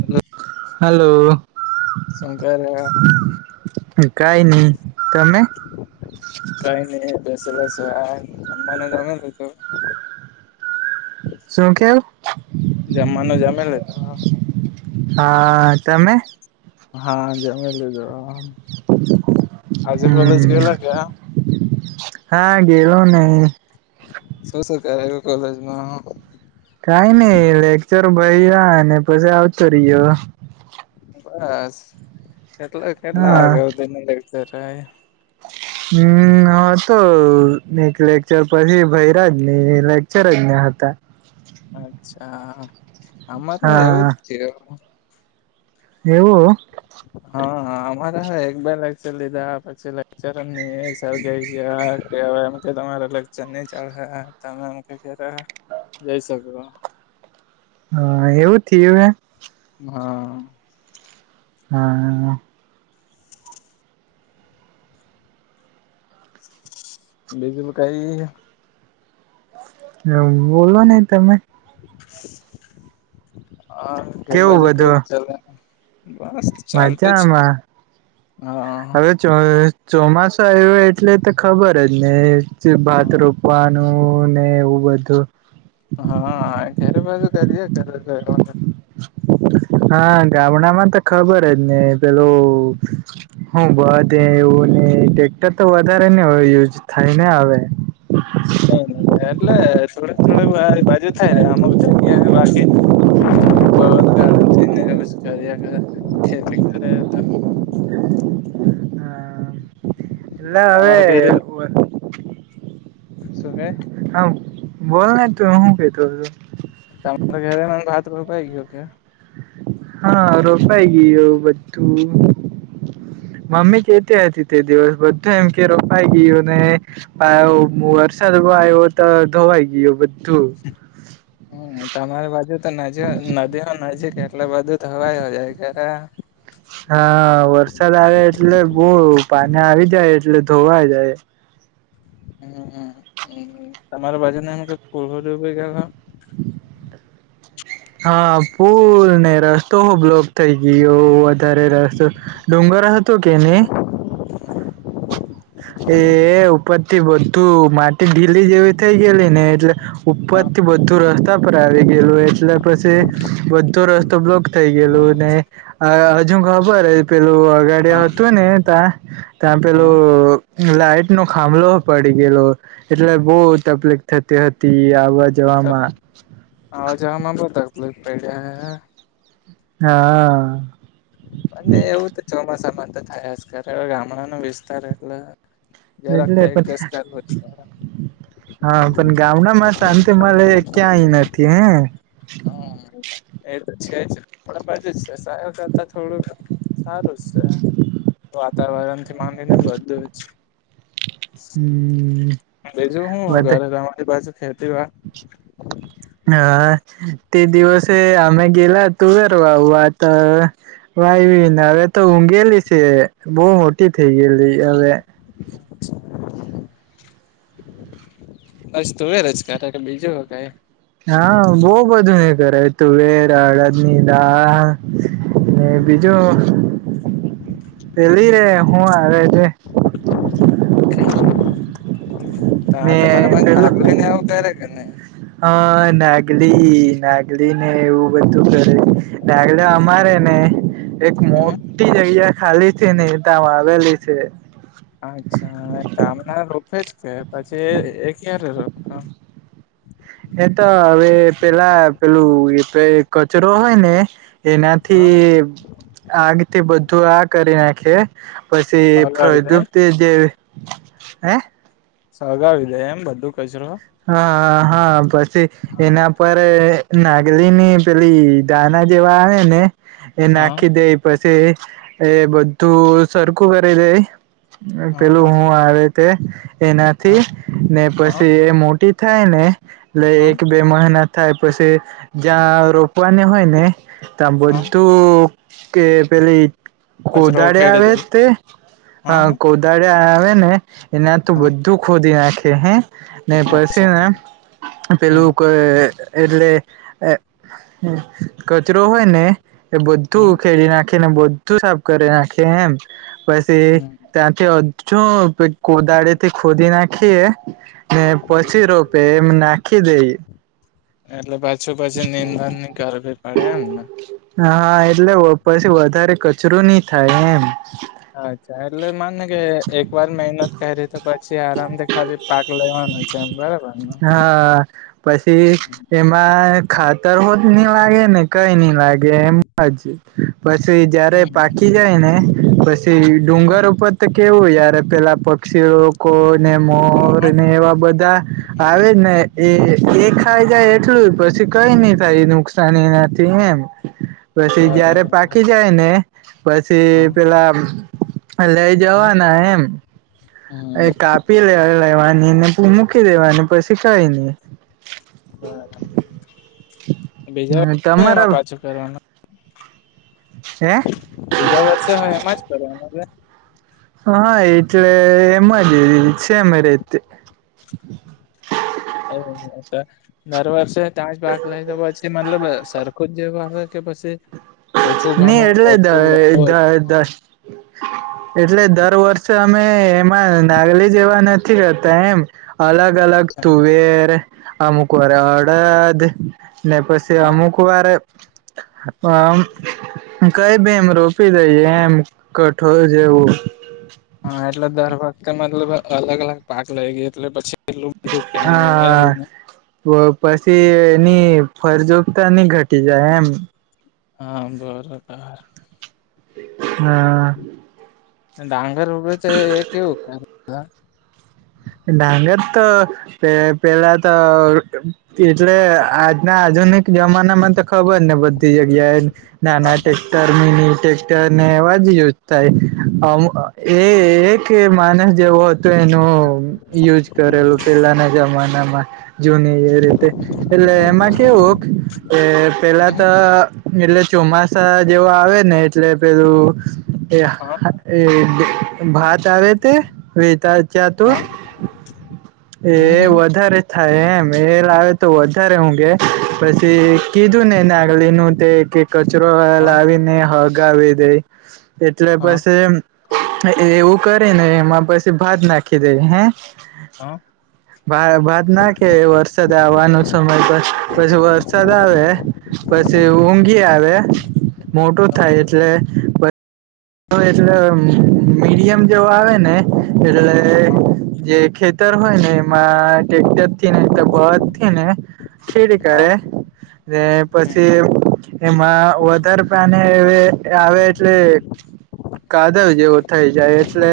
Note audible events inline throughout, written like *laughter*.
Hello hello શું કરે *inaudible* કઈ નહી તમે *inaudible* કઈ *unintelligible* શું કેવું જમવાનું જમી લીધુ હા, તમે? હા જમીલીધુ હો હમ ગયેલા કે હા *unintelligible* ને શું શું કરાવ્યું કોલેજમાં? કઈ નઈ લેક્ચર ભર્યા અને પછી આવતો રહ્યો બસ. કેટલા કેટલા હા વાગયા હુધી ને લેક્ચર છે? *inaudible* હમ તો હતું એક લેક્ચર પછી ભર્યા જ નહી લેકચર જ ના હતા અચ્છા અમાર પણ એવું હા જ થયું એવું હા અમારે હે એક બે લેક્ચર લીધા પછી લેક્ચર જ નહી સર ગયા કે હવે એમ કે તમારા લેકચર નહી ચલહે તમે એમકે ઘેર જઈ શકશો હા એવું થયું હે હા હા બીજુ કઈ? હ બોલો ની તમે હા ઘર કેવું બાજુ બધું કેવુંક ચાલે? ચાલતો છે મજામાં હા ચોમાસો આવ્યો એટલે તો ખબર જ નઈ *unintelligible* વાનું ને એવું બધું હા ઘેર *unintelligible* તો હા ગામડામાં તો ખબર જ નઈ પેલું હું બળદ એવું નહી ટ્રેક્ટર તો વધારે ને હોય યુઝ થઈને આવે નહી ન ન એટલે થોડી થોડી બાજુ થાય આમ *unintelligible* બાકી બળદ ગાડા ને એવુ બસ ચાલ્યા કરે ખેતી કરે તો *inaudible* એલા હવે તમારા ઘરે શું કે આમ બોલ ને તું હું કેતો હતો? તમારે *unintelligible* ગયો છે હા રોપાઈ ગીયો એ બધું. મમ્મી કેતી હતી તે દિવસ બધા એમ કે રોપાઈ ગયો ને આવો વરસાદ આવો તો ધોવાઈ ગયો બધ હમ્મ તમારી બાજુ તો નદી નદી હૌ નજીક એટલે બધું થવાય હોજાય કે કા હા વરસાદ આવે એટલે બહુ પાની આવી જાય એટલે ધોવાય જાય. હમ્મ હમ્મ એવું. તમારા બાજુને કે *inaudible* હા પૂલને રસતો હો બલો્ક થઈ ગયો વધારે રસ્તો ડુંગર હતો કે ની એ ઉપર થી બધું માટી ઢીલી જેવી થઈ ગયેલી ને એટલે હા ઉત્પત્તિ બધું રસ્ રસ્તા પર આવી ગયેલું એટલે પછી બધો રસ્તો બ્લોક થઈ ગયેલું, ને આ હવે જુ ખબર હ પેલું હા અગાડિયા હતું ને ત્યાં ત્યાં હા પેલું લાઈટ નો ખાંભલો પડી ગયેલો એટલે બહુ તકલીફ થતી હતી. આવ્ વવા જવામાં. આવા જવામાં બો તકલીફ પડી અને હા. અને એવું તો ચોમાસામાં તો થાય જ કરે ગામડાનો વિસ્તાર એટલે જરાક તો એટલે એકજૅસ પણ કરવો જ પડે. હા પણ ગામડામાં શાંતિ મલે એ ક્યાંય નથી હે. હમ્મ એ તો છે જ આ બાજુ સ શહેર બધું કરતા થોડુંક સારું છે વાતાવરણ થી માંગને બધું જ. હમ્મ. બીજું હું ઘરે તમારી પાછુ ખેતી વા હા તે દિવસે આમે ગેલા તુવેર વાવવા ત વાઈવી ને હવે તો ઊંઘેલી છે બહુ મોટી થઈ ગયેલી હવે. *unintelligible* બસ તુવેર જ કરે કે બીજું હો કય? હા બો બધું નઈ કરે તુંવેર અળદ ની દાળ ને બીજું પેલી રે હું આવે તે. હા ને તમારા પાસે નાગલી ને આવું કરે કે ની હા નાગલી નાગલી ને એવું બધું કરે ડાગલે અમારે ને એક મો હમ ટી જગ્યા ખાલી છે ને, તા વાવેલી છે. અચ્છા એ તામણા રોપે જ કે પછી એ ક્યારે રોપ હા એ તો હવે પેલા પેલું એતો એ કચરો હોય ને એનાથી હા આગ થી બધું આ કરી નાખે. પછી સળગાવી દે પ્રદુપ્તિ જેવી, હે સગાવી દે એમ બધું કચરો? હા હા પછી હા એના પર એ નાગલી ની પેલી દાના જેવા આવે ને એ નાખી દેય પછી એ બધું સરખું કરી દે હા પેલું હા હું આવે તે હા એનાથી હા ને હા પછી એ મોટી થાય ને એટલે હા એક બે મહના થાય પછી જ્યાં રોપવાની હોય ને ત્યાં હા બધું કે પેલી કોદાળી આવે તે હ, હ. દાડીયા આવેને, *unintelligible* બધું ખોદી નાખે હે અચ્છા *unintelligible* હમ પેલું હમ કોઈ એટલે, એ કચરો હોય ને એ બધું હમ ઉખેડી નાખે ને બધું સાફ કરી નાખે એમ. પસી, હમ *unintelligible* જો, કોદળેથી ખોદી નાખીએ ને પછી રોપે એમ નાખી દઈએ એટલે પાછું પછી નિંધનની કરવી પડે એમને? હા, એટલે વ, પછી વધારે કચરો ની થાય એમ અચ્છા, એટલે માનેને કે, એક વાર મહેનત કયરી તો પછી આરામથી ખાલી પાક લેવાનો છે એમ *unintelligible* હા, પછી, હમ એમાં ખાતર હો ની લાગે ને, કઈ ની લાગે એમજ પસી જયારે હમ પાકી જાય ને, પસી હમ ડુંગર ઉપર તો કેવું યાર, પેલા પક્ષી *unintelligible* હા હા મોરને એવા બધા હા આવે જ ને એ, એ ખાઈ જાય એટલું જ, પછી કઈ નઈ થાય નુકસાન એનાથી એમ પછી જ્યારે બરાબર પાકી જાય ને, પછી હા પેલા, લઈ હમ જવાના એમ હમ એ કાપી લે, લેવાનીને પુ મૂકી દેવાની પછી કઈ નઈ હ *unintelligible* *inaudible* તમારા પાછું કરવાનું હે! બીજા વર્ષે હોય એમાં જ *unintelligible* હા એટલે, એમાં જ, છેમ રીતે *unintelligible* દર વર્ષે *unintelligible* પાક લઈ લેવો છ? મતલબ, સરખુ *unintelligible* કે પછ ની એટલે *unintelligible* એટલે દર વર્ષે અમે, એમાં નાગલી જેવા નથી રહેતા એમ અલગ અલગ તુવેર, અમુક વેરા અડદ, ને પછી હા અમુક વારે હ, મ, કઈ ભી એમ રોપી દઈએ એમ કઠોર જેવું. હા, એટલે દર વખતે મતલબ અલગ અલગ પાક લઈ ગય એટલે પછી. એટલું બધું *inaudible* તો પછી એની ફરજુગતા નઇ ઘટી જાય એમ *unintelligible* *unintelligible* ડાંગર ઉભેતો એ કેવું *unintelligible* ડાંગર તો, પે, પેલા તો, એટલે આ ને આધુનિક જમાનામાં તો ખબરછ્ને બધી જગ્યાએ નાના ટેક્ટર નૈનૈ, ટેસ્ટરને એવા જ યુઝ થાય, એ એક માનસ જેવો તો એનો, યુઝ કરેલું પેલાના જમાનામાં જૂની એ રીતે, એટલે એમાં કેવું, કે પેલા હમ તો એટલે ચોમાસા, જેવો આવેને એટલે પેલું, *inaudible* હા ભાત આાવે તે! *unintelligible* ત્યાં તું *inaudible* એ હમ વધારે થાય એમએ લાવે તો વધારે હું ગે પછી કીધુંને એને ગલીનું તે કે કચરો હા લાવીને હગાવી દેય. એટલે હા પશે એમ. એવું કરેને એમાં પછી ભાત નાખી દેય. હે! હ! ભા ભાત નાખે વરસાદ આવવાનો સમય તો પછી વરસાદ આવે. પછી ઊંઘી આવે મોટું થાય એટલે એટલે મીડિયમ જેવો આવે ને એટલે હા જે ખેત ખેતર હોય ને એમાં ટેક્ટર થી *unintelligible* *unintelligible* ખેડી હા કાઢે. ને હમ પછી એમાં વધારે પાને વે આવે એટલે *inaudible* કાદવ જેવો થઈ જાય એટલે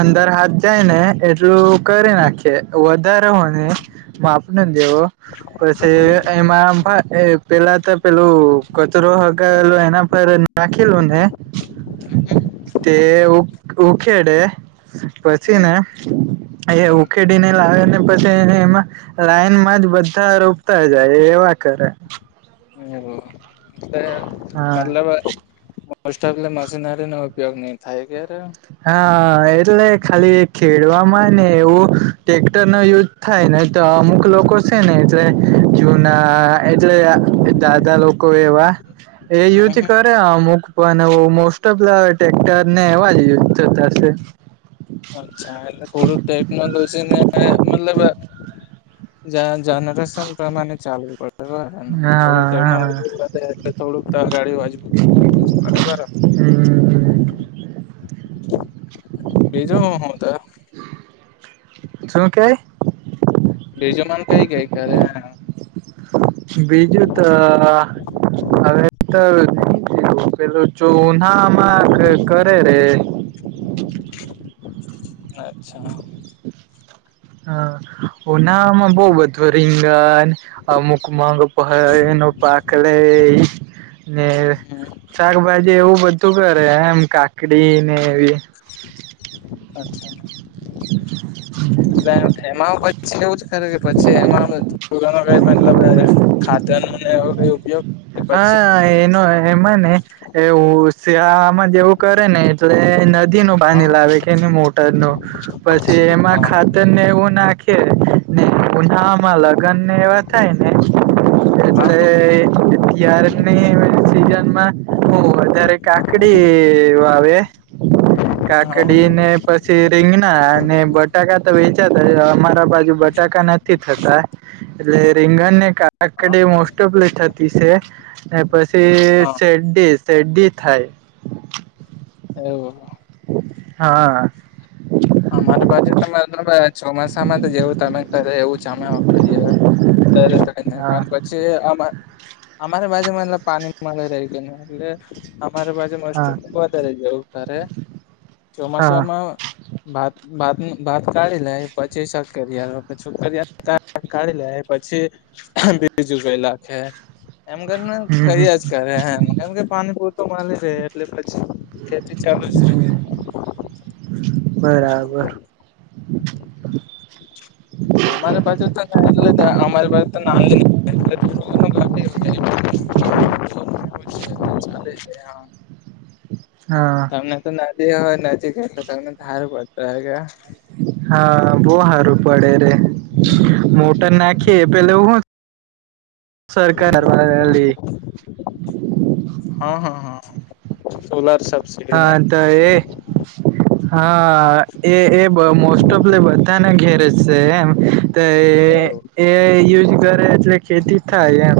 અંદર હાથ જાય ને એટલું કરી હમ નાખીએ વધારે હોય ને માપ ને દેવો. હમ પછી એમાં ભાત એ પેલા તો પેલું કચરો હગાવેલો એના પરજ નાખેલો ને તે ઉખેડે પછી હમ ને એ હમ ઉખેડીને લા ને પછી એમાં લાઈનમાં જ બધા રોપતા જાય એવા કરે. ને એવું એટલે હા મતલબ *unintelligible* એટલે મશીનરી નો ઉપયોગ નઈ થાય ક્યારે હા એટલે ખાલી ખેડવામાં ને એવું ટેક્ટર નો યુઝ થાય ને તો અમુક લોકો છે ને એટલે જુના એટલે દાદા લો કો એવા એ યુજ કરે અમુક. પણ મોસ્ટ ઓફ ધ ટેક્ટર ને એવા જ યુઝ થતા હશે. અચ્છા એટલે થોડુંક ટેકનોલોજી ને મતલબ જન જનરેશન પ્રમાણે ચાલવુ પડે. થોડી હા હા ટેકનોલોજી પણ લે થોડુંક *unintelligible* *unintelligible* બરાબર. *inaudible* હમ બીજું હુ હું તે. શું કેય? બીજું મન કઈ કઈ કરે *unintelligible* બીજું તો હવે તો પેલું ચૂના માગ કરે રે. અચ્છા. હ, ઉનામાં બહુ બધું રીંગણ અમુક મગ *unintelligible* એનો પાક લેય. ને હમ શાકભાજી એવું બધું કરે એમ કાકડી ને એવી અચ્છા. એટલે એમાં પછી એવું જ ખરે કે પછી એમાં *unintelligible* *unintelligible* ખાતરને એવો કઈ ઉપયોગ પછી હા એનો એમાં ને એવું શિયાળામાં જેવું કરે ને એટલે નદીનુ હા પાણી લાવે કે ની મોટર નુ. પછી અચ્છા એમાં હા ખાતર ને એવું નાખે ને ઉનાળમાં લગન ને એવા થાય ને એટલે ત્યારે ની સીજન વધારે *inaudible* કાકડી વાવે *unintelligible* કાકડી હા ને પછી રીંગણા અને બટાકા તો વેચાતા અમારા બાજુ બટાકા નથી નથી થતા એટલે રીંગણને કા કાકડી મોસ્ટઓફલી થતી છે ને પછી હા સેડી સેડી થાય એવું હા હ મારે બાજુ તો *unintelligible* ચોમાસામાં તો જેવું તમે કરે એવું *unintelligible* *unintelligible* *unintelligible* *unintelligible* હા જે અમારા અમારા બાજુમાં પાણી મળે રહી *unintelligible* એટલે અમારે બાજુ *unintelligible* હા વધારે જવું ઘરે હા ચોમાસામાં ભાત બાત ભાત કાઢી લે પછી શક્કરિયા રોપે *unintelligible* કાઢી લે પછી બીજુ ગઈ લાખે એમ કરીને હમ હમ કર્યા જ કરે એમ કેમ કે પાણી પુરતો મલી રહેે એટલે પછી એથી ચાલુ રહે બરાબર *inaudible* અમારા બાજુ તો એટલે અમારી પાસે તો ના આવે એટલે *inaudible* *unintelligible* ચાલે છે હા તમને તો નદી હોય નજીક એટલે તમને હારું પડતું હોય કા હા બહું સારું પડે રે મોટર નાખીએ પેલે હું સરકાર *unintelligible* લી હા હા હા સોલાર સબસીડી ને હા તો એ હા એ એ મોસ્ટ ઓફલી બધાને ઘેરે છે એમ તો એવું એય યુઝ કરે એટલે ખેતી થાય એમ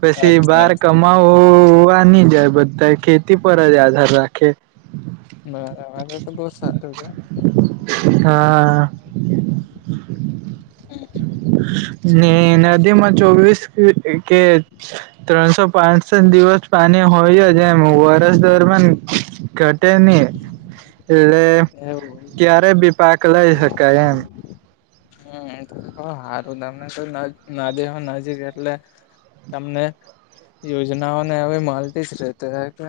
પછી અચ્છા બાર અચ્છા કમાવા ની જાય બધા ખેતી પર જ આધાર રાખે મારા મારે તો બહુ સારું રે હા ને નદીમાં ચોવીસ કે ત્રણસો પાસઠ દિવસ પાણી હોય જ એમ વરસ દરમિયાન *inaudible* ઘટે ની એટલે એવું ક્યારે બી પાક લઈ હકાય એમ હમ તો તો બઉ હારું તમને કઉ નદી હોય નજીક એટલે તમને યોજનાઓને હવે મળતી જ રેતી હે કે